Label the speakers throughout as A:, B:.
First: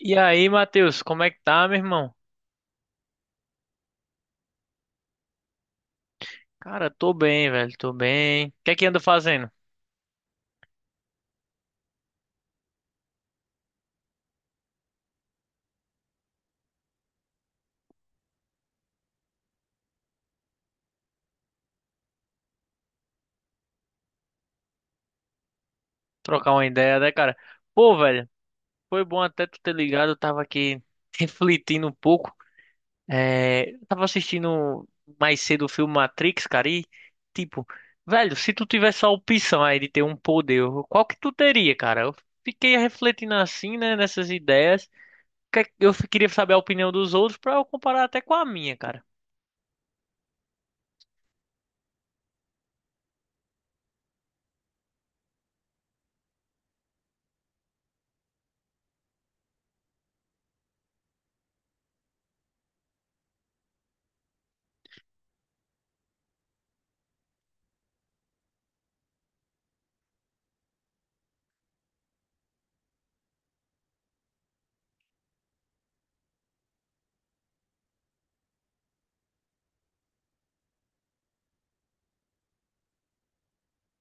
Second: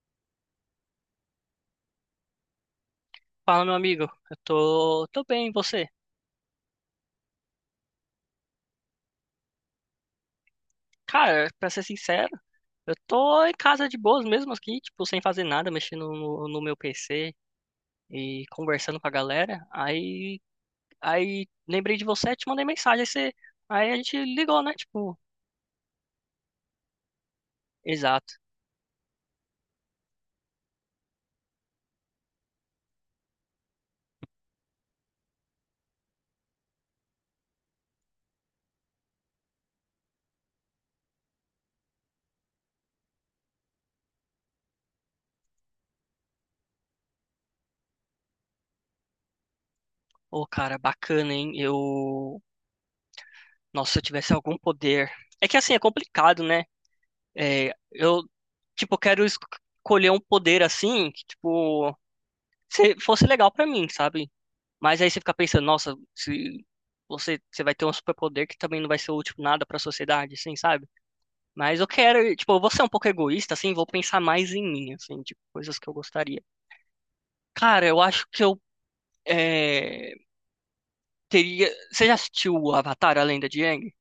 A: E aí, Matheus, como é que tá, meu irmão?
B: Fala, meu amigo. Eu tô bem, e você?
A: Cara, tô bem, velho, tô bem. O que é que anda fazendo?
B: Cara, pra ser sincero, eu tô em casa de boas mesmo aqui, tipo, sem fazer nada, mexendo no meu PC e conversando com a galera. Aí lembrei de você, te mandei mensagem, aí a gente ligou, né? Tipo,
A: Trocar uma ideia, né, cara? Pô, velho,
B: exato.
A: foi bom até tu ter ligado, eu tava aqui refletindo um pouco. Eu tava assistindo mais cedo o filme Matrix, cara, e tipo, velho, se tu tivesse a opção aí de ter um poder, qual que tu teria, cara? Eu fiquei refletindo assim, né, nessas ideias. Eu queria saber a opinião dos outros pra eu comparar até com a minha, cara.
B: Ô, cara, bacana, hein? Eu. Nossa, se eu tivesse algum poder. É que assim, é complicado, né? É, eu, tipo, quero escolher um poder assim, que, tipo, fosse legal pra mim, sabe? Mas aí você fica pensando, nossa, se você vai ter um superpoder que também não vai ser útil nada pra sociedade, assim, sabe? Mas eu quero, tipo, eu vou ser um pouco egoísta, assim, vou pensar mais em mim, assim, de coisas que eu gostaria. Cara, eu acho que eu é, teria. Você já assistiu o Avatar, a Lenda de Aang?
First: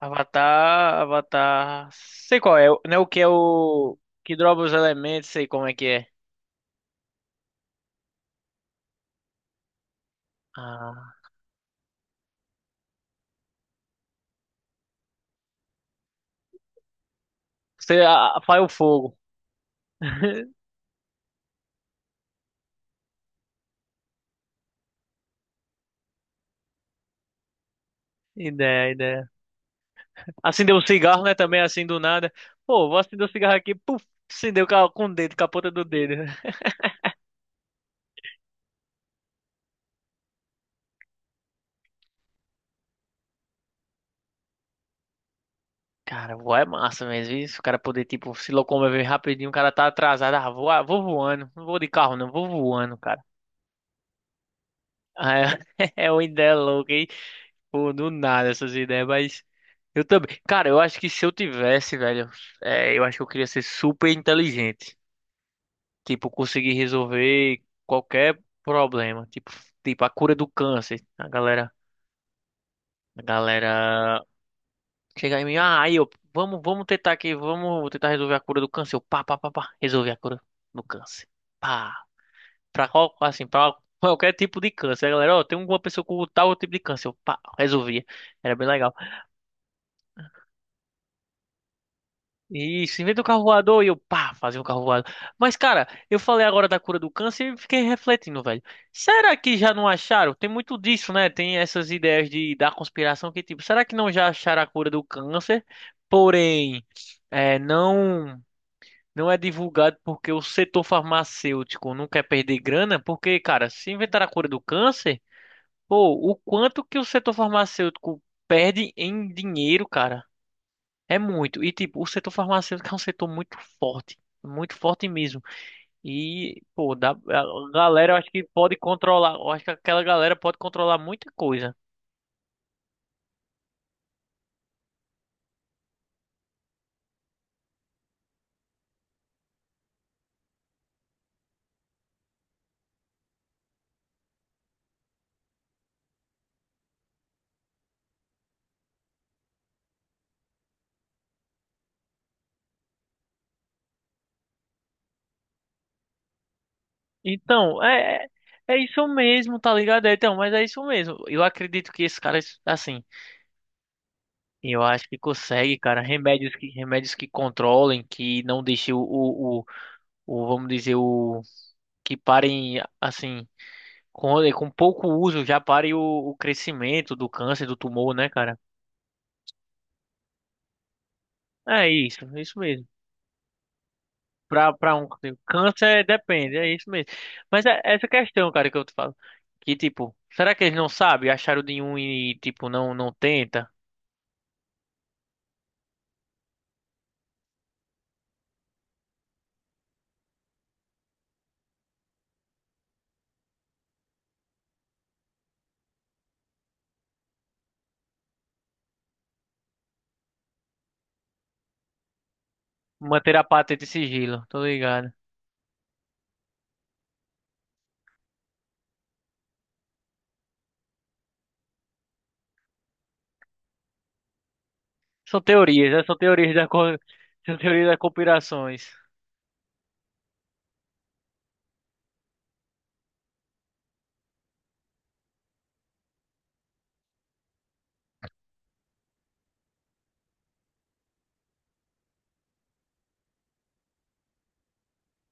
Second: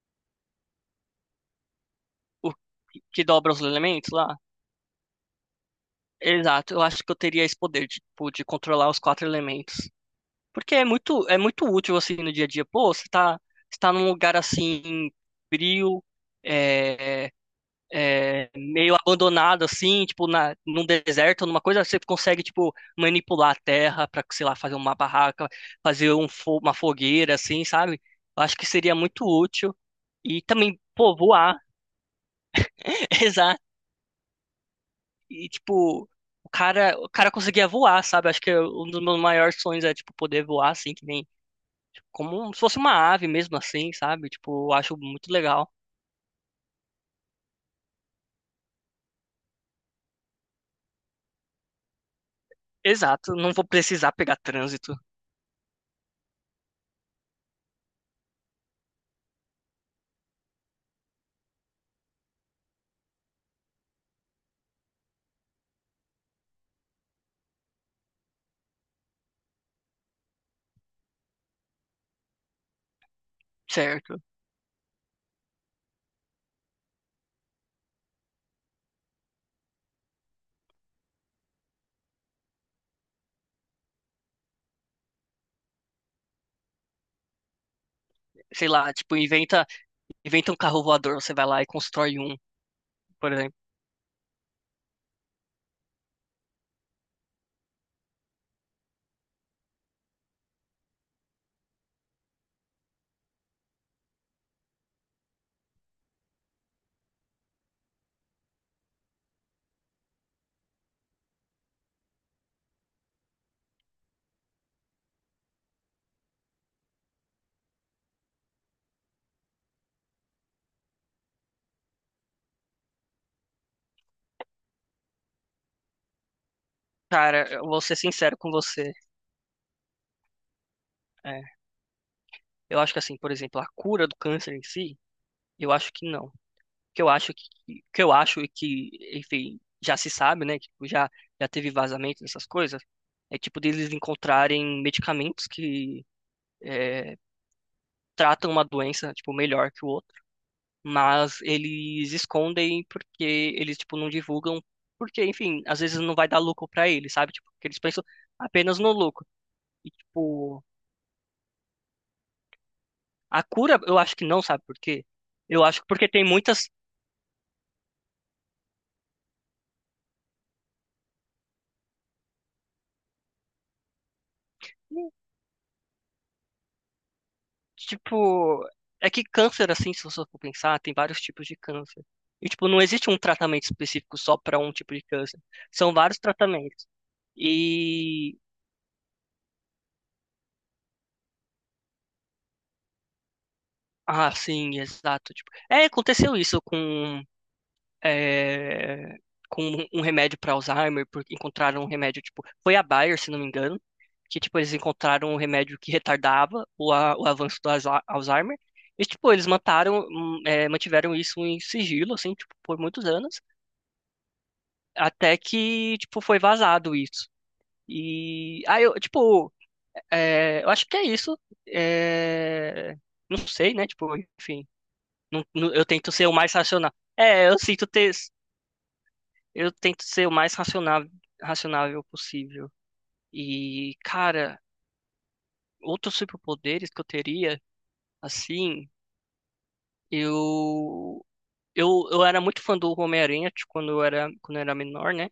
A: Avatar, Avatar. Sei
B: O
A: qual é, né? O que
B: que
A: é
B: dobra os
A: o.
B: elementos lá?
A: Que dropa os elementos, sei como é que é.
B: Exato, eu acho que eu teria esse poder, de, tipo, de controlar os quatro elementos. Porque
A: Ah,
B: é muito útil, assim, no dia a dia. Pô, você tá num lugar assim, frio. eh,
A: você apaga o
B: meio
A: fogo.
B: abandonado assim, tipo num deserto, numa coisa, você consegue tipo manipular a terra para, sei lá, fazer uma barraca, fazer uma fogueira assim, sabe? Eu acho que
A: Ideia,
B: seria muito
A: ideia.
B: útil e
A: Acendeu
B: também,
A: um
B: pô,
A: cigarro, né?
B: voar,
A: Também assim do nada. Pô, vou acender o cigarro
B: exato.
A: aqui, puf, acendeu com o dedo, com a
B: E
A: ponta do
B: tipo,
A: dedo.
B: o cara conseguia voar, sabe? Acho que é um dos meus maiores sonhos é tipo poder voar assim, que nem como se fosse uma ave mesmo assim, sabe? Tipo, eu acho muito legal.
A: Cara, voar é massa mesmo, isso. O cara poder, tipo, se locomover rapidinho, o cara tá atrasado. Ah, vou voando. Não vou de carro, não, vou voando, cara.
B: Exato, não vou precisar pegar trânsito,
A: Ah, é, é uma ideia louca. Pô, do nada essas ideias, mas eu também. Cara, eu acho que se eu tivesse, velho, eu acho que eu queria ser super inteligente. Tipo, conseguir resolver qualquer problema. Tipo a cura do câncer. A galera
B: certo?
A: chega em mim, ah, aí eu, vamos tentar aqui, vamos tentar resolver a cura do câncer. Eu, pá, pá, pá, pá, resolver a cura do câncer. Pá, pra qual, assim, pra qualquer tipo de câncer. A galera, ó, tem uma pessoa com tal tipo de câncer. Eu, pá, resolvia. Era bem
B: Sei lá,
A: legal.
B: tipo, inventa um carro voador, você vai lá e constrói um,
A: Isso, inventa o
B: por
A: carro
B: exemplo.
A: voador e eu, pá, fazia um carro voador. Mas, cara, eu falei agora da cura do câncer e fiquei refletindo, velho. Será que já não acharam? Tem muito disso, né? Tem essas ideias de, da conspiração que, tipo, será que não já acharam a cura do câncer? Porém, não, não é divulgado porque o setor farmacêutico não quer perder grana. Porque, cara, se inventar a cura do câncer, pô, o quanto que o setor farmacêutico perde em dinheiro, cara? É muito. E, tipo, o setor farmacêutico é um setor muito forte. Muito forte mesmo. E, pô, dá,
B: Cara, eu
A: a
B: vou ser
A: galera, eu acho
B: sincero
A: que
B: com
A: pode
B: você.
A: controlar. Eu acho que aquela galera pode controlar muita
B: É,
A: coisa.
B: eu acho que assim, por exemplo, a cura do câncer em si, eu acho que não. Que eu acho e que, enfim, já se sabe, né? Tipo, já teve vazamento dessas coisas. É tipo deles encontrarem medicamentos que é, tratam uma doença, tipo, melhor que o outro, mas eles escondem porque eles, tipo, não divulgam, porque, enfim, às vezes não vai dar lucro pra eles, sabe? Tipo, porque eles
A: Então,
B: pensam
A: é
B: apenas no
A: isso
B: lucro.
A: mesmo, tá
B: E,
A: ligado? É, então, mas é
B: tipo,
A: isso mesmo. Eu acredito que esses caras, assim,
B: a cura, eu acho que não, sabe por
A: eu
B: quê?
A: acho que
B: Eu
A: consegue,
B: acho que
A: cara,
B: porque tem muitas,
A: remédios que controlem, que não deixem o, vamos dizer, o, que parem, assim, com pouco uso, já pare o crescimento do câncer, do tumor, né, cara?
B: tipo, é que câncer, assim, se você for pensar, tem vários tipos de câncer.
A: É
B: E,
A: isso
B: tipo, não
A: mesmo.
B: existe um tratamento específico só para um
A: Pra
B: tipo de
A: um
B: câncer.
A: câncer
B: São vários
A: depende, é
B: tratamentos.
A: isso mesmo. Mas é essa
B: E,
A: questão, cara, que eu te falo. Que tipo, será que eles não sabem? Acharam de um e, tipo, não, não tenta?
B: ah, sim, exato. Aconteceu isso com é, com um remédio para Alzheimer, porque encontraram um remédio, tipo, foi a Bayer, se não me engano, que, tipo, eles encontraram um remédio que retardava o avanço do Alzheimer. E, tipo, mantiveram isso em sigilo, assim, tipo, por muitos
A: Manter
B: anos,
A: a patente e sigilo, tô ligado.
B: até que, tipo, foi vazado isso. E aí, eu acho que é isso. É, não sei, né? Tipo, enfim,
A: São
B: eu
A: teorias, né?
B: tento ser o mais racional. É,
A: São
B: eu
A: teorias
B: sinto
A: das
B: ter,
A: conspirações.
B: Eu tento ser o mais racional, racionável possível. E, cara, outros superpoderes que eu teria, assim, eu eu era muito fã do Homem-Aranha tipo, quando eu era menor, né?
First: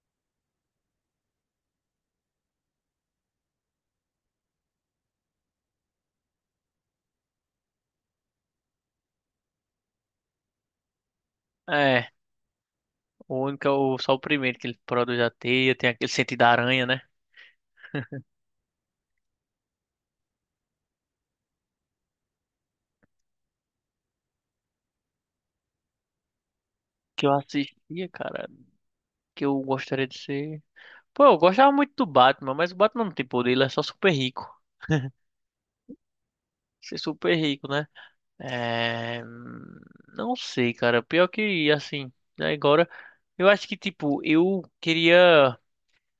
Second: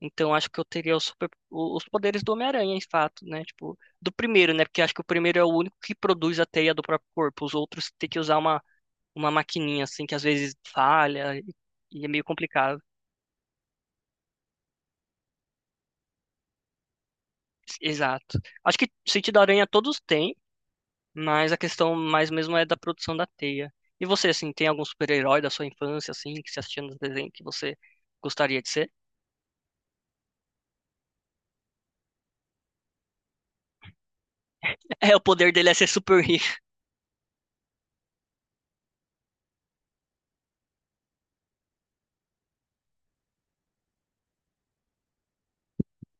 B: Então acho que eu teria os poderes do Homem-Aranha, em fato, né? Tipo, do primeiro, né? Porque acho que o primeiro é o único que produz a teia do próprio corpo. Os outros têm que usar uma maquininha assim que às vezes falha e é
A: É,
B: meio complicado.
A: o único, é o, só o primeiro que ele produz a teia, tem aquele sentido da aranha, né?
B: Exato. Acho que sentido da aranha todos têm. Mas a questão mais mesmo é da produção da teia. E você, assim, tem algum super-herói da sua infância, assim, que você assistia nos
A: Que
B: desenhos
A: eu
B: que você
A: assistia, cara,
B: gostaria de ser?
A: que eu gostaria de ser. Pô, eu gostava muito do Batman, mas o Batman não tem poder, ele é só super rico.
B: É, o poder dele é ser super rico.
A: Ser super rico, né? É... Não sei, cara. Pior que, assim, né, agora. Eu acho que, tipo, eu queria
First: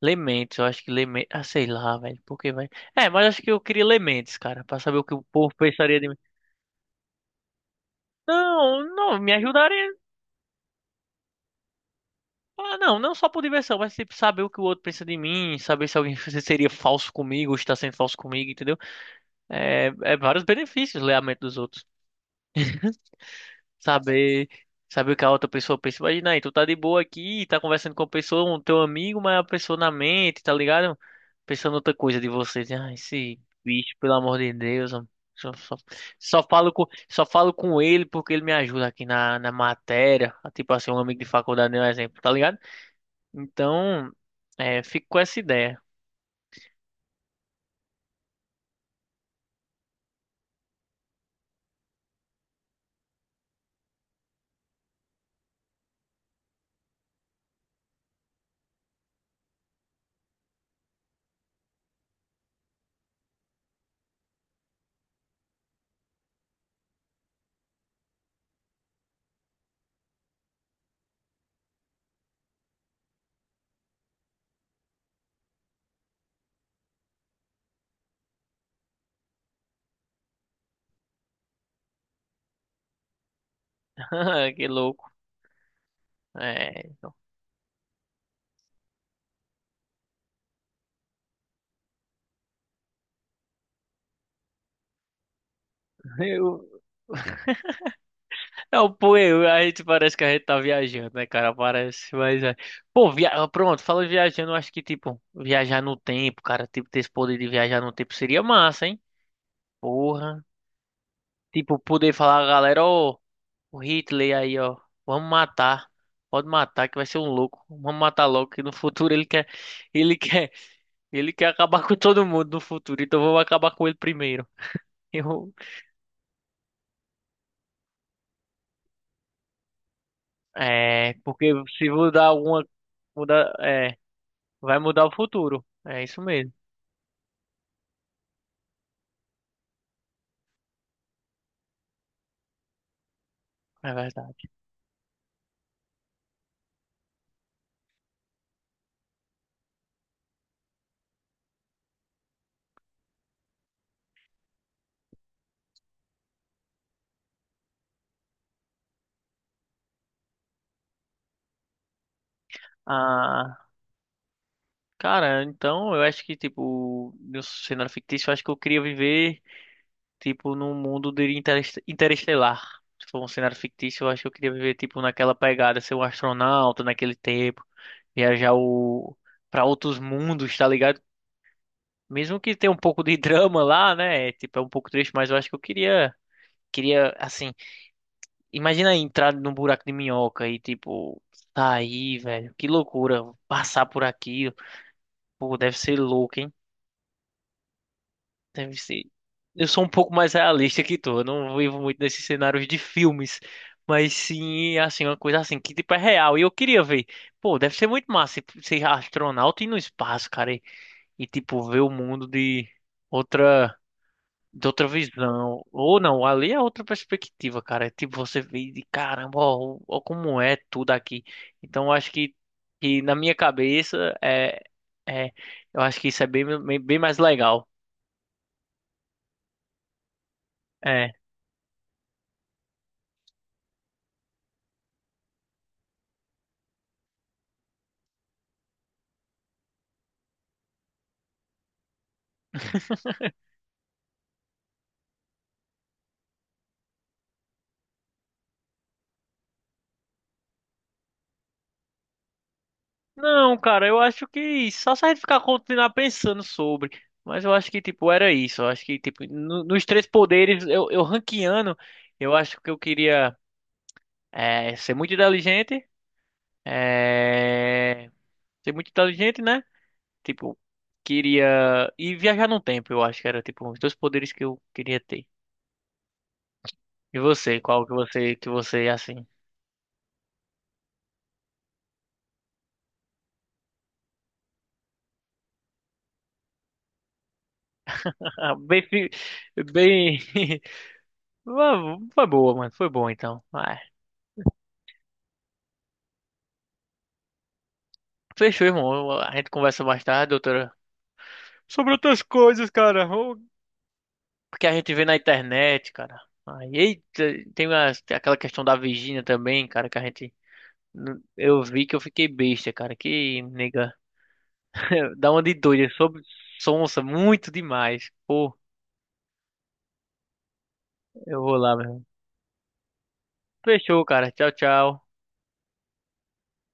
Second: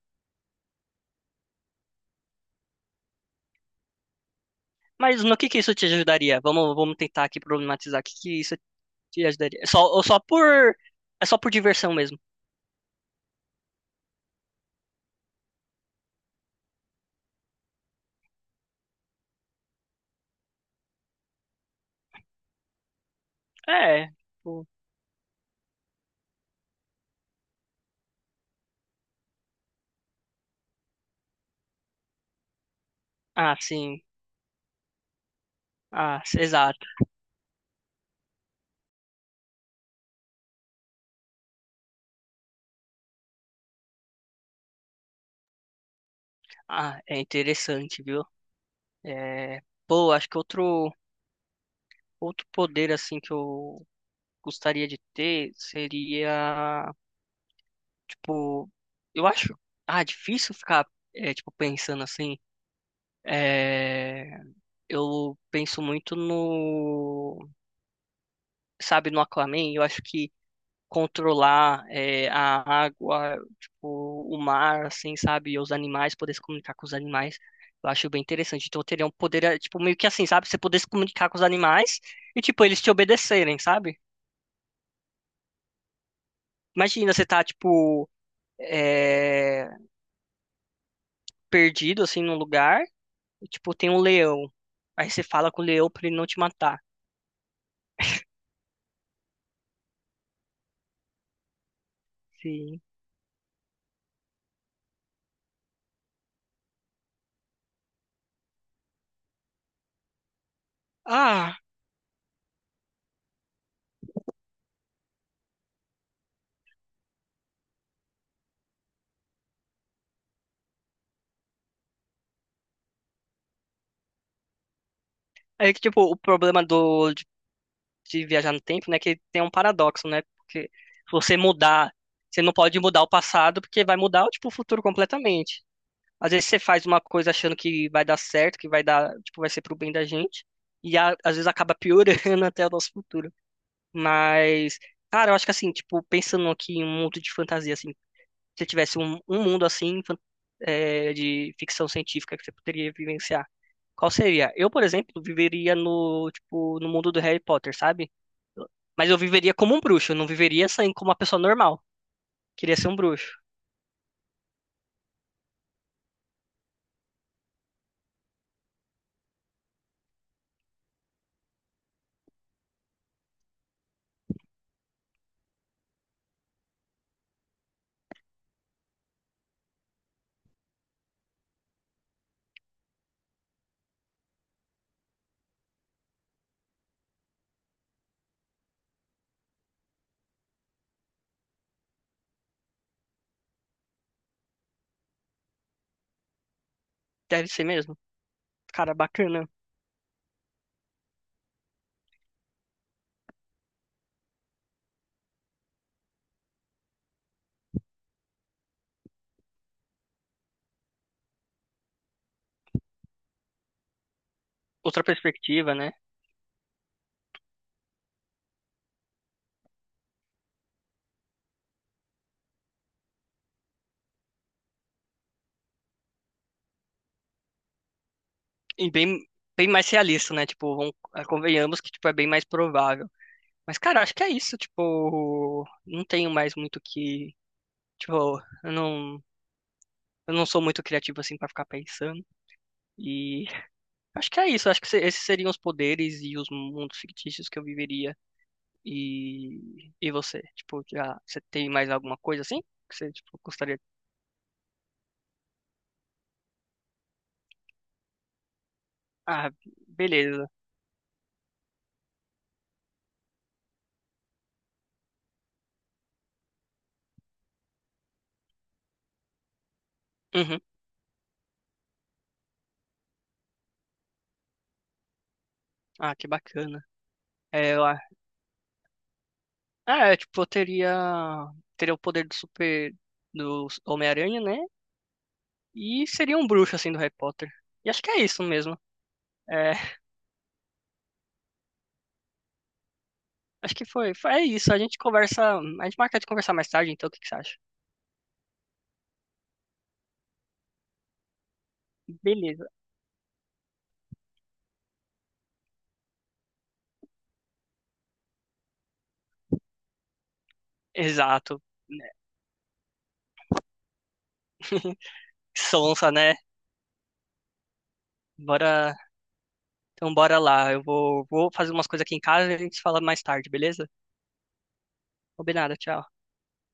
A: Lementes. Eu acho que Lementes. Ah, sei lá, velho. Por que, vai? É, mas acho que eu queria Lementes, cara. Pra saber o que o
B: Mas no
A: povo
B: que isso te
A: pensaria de mim.
B: ajudaria? Vamos tentar aqui problematizar. O que que isso
A: Não, não,
B: te
A: me
B: ajudaria? É só,
A: ajudaria.
B: ou só por... É só por diversão mesmo.
A: Ah, não, não só por diversão, mas, tipo, saber o que o outro pensa de mim. Saber se alguém seria falso comigo ou está sendo falso comigo, entendeu? É, é vários benefícios ler a mente dos outros.
B: É.
A: saber
B: Tipo,
A: saber o que a outra pessoa pensa. Imagina aí, tu tá de boa aqui, tá conversando com a pessoa, um teu amigo, mas a pessoa na mente, tá ligado? Pensando outra coisa de você. Diz, ah, esse
B: ah,
A: bicho,
B: sim.
A: pelo amor de Deus, homem, só, só,
B: Exato.
A: só falo com ele porque ele me ajuda aqui na, na matéria. Tipo assim, um amigo de faculdade, né, um exemplo, tá ligado? Então, é, fico com essa ideia.
B: Ah, é interessante, viu? É... Pô, acho que outro, outro poder, assim, que eu gostaria de ter seria... Tipo, eu acho, ah, difícil ficar, tipo, pensando assim. É, eu penso muito no, sabe, no Aquaman. Eu acho que controlar, é, a água, tipo, o mar, assim, sabe, e os animais, poder se comunicar com os animais. Eu acho bem interessante. Então, eu teria um poder, é, tipo, meio que assim, sabe? Você poder se comunicar com os animais e, tipo, eles te obedecerem, sabe?
A: Que louco. É,
B: Imagina,
A: então,
B: você tá, tipo, é, perdido, assim, num lugar. Tipo, tem um leão. Aí você fala com o leão pra ele não te matar.
A: eu, não, pô, a gente parece que a gente tá viajando, né, cara? Parece, mas é.
B: Sim.
A: Pô, via... ah, pronto, falando em viajando, eu acho que, tipo, viajar no tempo, cara, tipo, ter esse poder de viajar no tempo seria massa, hein? Porra.
B: Ah,
A: Tipo, poder falar, galera, ó, o Hitler aí, ó, vamos matar. Pode matar, que vai ser um louco. Vamos matar logo, que no futuro ele quer, ele quer acabar com todo mundo no futuro, então vamos acabar com ele primeiro. Eu,
B: aí que, tipo, o problema de viajar no tempo, né, que tem um paradoxo, né? Porque se
A: é,
B: você
A: porque se
B: mudar,
A: mudar
B: você não
A: alguma,
B: pode mudar o
A: mudar,
B: passado, porque vai
A: é.
B: mudar, tipo, o
A: Vai
B: futuro
A: mudar o
B: completamente.
A: futuro. É isso
B: Às vezes
A: mesmo.
B: você faz uma coisa achando que vai dar certo, que vai dar, tipo, vai ser pro bem da gente, e às vezes acaba piorando até o nosso futuro.
A: É verdade.
B: Mas, cara, eu acho que assim, tipo, pensando aqui em um mundo de fantasia, assim, se tivesse um mundo assim de ficção científica que você poderia vivenciar? Qual seria? Eu, por exemplo, viveria no, tipo, no mundo do Harry Potter, sabe? Eu- Mas eu viveria como um bruxo, eu não viveria assim como uma pessoa normal. Queria ser um bruxo.
A: Ah, cara, então eu acho que, tipo, no cenário fictício, eu acho que eu queria viver, tipo, num mundo de interestelar. Se for um cenário fictício, eu acho que eu queria viver, tipo, naquela pegada, ser um astronauta naquele tempo, viajar o... pra outros mundos, tá ligado? Mesmo que tenha um pouco de drama lá, né? Tipo, é um pouco triste, mas eu acho que eu queria, queria, assim. Imagina aí entrar num buraco de minhoca e, tipo, sair, velho. Que loucura. Passar por aqui. Pô, deve ser louco, hein?
B: Deve ser mesmo.
A: Deve
B: Cara,
A: ser.
B: bacana.
A: Eu sou um pouco mais realista que tu. Eu não vivo muito nesses cenários de filmes. Mas sim, assim, uma coisa assim, que tipo é real. E eu queria ver. Pô, deve ser muito massa ser astronauta e ir no espaço, cara. E, tipo, ver o mundo de outra. De outra
B: Outra
A: visão.
B: perspectiva, né?
A: Ou não, ali é outra perspectiva, cara. É tipo, você vê de caramba, ó, ó como é tudo aqui. Então, eu acho que na minha cabeça, é, eu acho que isso é bem, bem, bem mais legal.
B: E bem, bem mais realista, né? Tipo,
A: É.
B: convenhamos que tipo, é bem mais provável. Mas, cara, acho que é isso. Tipo, não tenho mais muito o que. Tipo, eu não sou muito criativo assim pra ficar pensando. E acho que é isso. Acho que esses seriam os poderes e os mundos fictícios que eu viveria. E você? Tipo, já, você tem mais alguma coisa assim? Que você, tipo,
A: Não,
B: gostaria.
A: cara, eu acho que só se a gente ficar continuar pensando sobre. Mas eu acho que, tipo, era isso. Eu acho que, tipo,
B: Ah,
A: nos três
B: beleza.
A: poderes, eu ranqueando, eu acho que eu queria ser muito inteligente. É, ser muito inteligente, né? Tipo,
B: Uhum.
A: queria e viajar no tempo, eu acho que era tipo os 2 poderes que eu queria ter.
B: Ah, que bacana.
A: E você,
B: É,
A: qual que
B: lá.
A: você é assim?
B: Ah, é, tipo, eu teria. Teria o poder do super. Do Homem-Aranha, né? E seria um bruxo, assim, do Harry Potter. E acho que é isso mesmo.
A: Bem,
B: É,
A: bem, foi boa, mano, foi bom então.
B: acho
A: Ah,
B: que foi. É isso. A gente conversa. A gente marca de conversar mais tarde, então o que que você acha?
A: fechou, irmão. A gente conversa mais tarde, doutora, sobre outras
B: Beleza.
A: coisas, cara. O que a gente vê na internet, cara. Aí, eita, tem aquela questão da Virgínia também, cara, que a gente eu
B: Exato.
A: vi que eu
B: Né?
A: fiquei besta, cara. Que nega dá uma de doida,
B: Sonsa,
A: sob
B: né?
A: sonsa, muito demais. Pô,
B: Bora. Então bora lá.
A: eu
B: Vou
A: vou
B: fazer
A: lá, meu
B: umas coisas
A: irmão.
B: aqui em casa e a gente se fala mais tarde, beleza?
A: Fechou, cara. Tchau, tchau.
B: Combinado, tchau.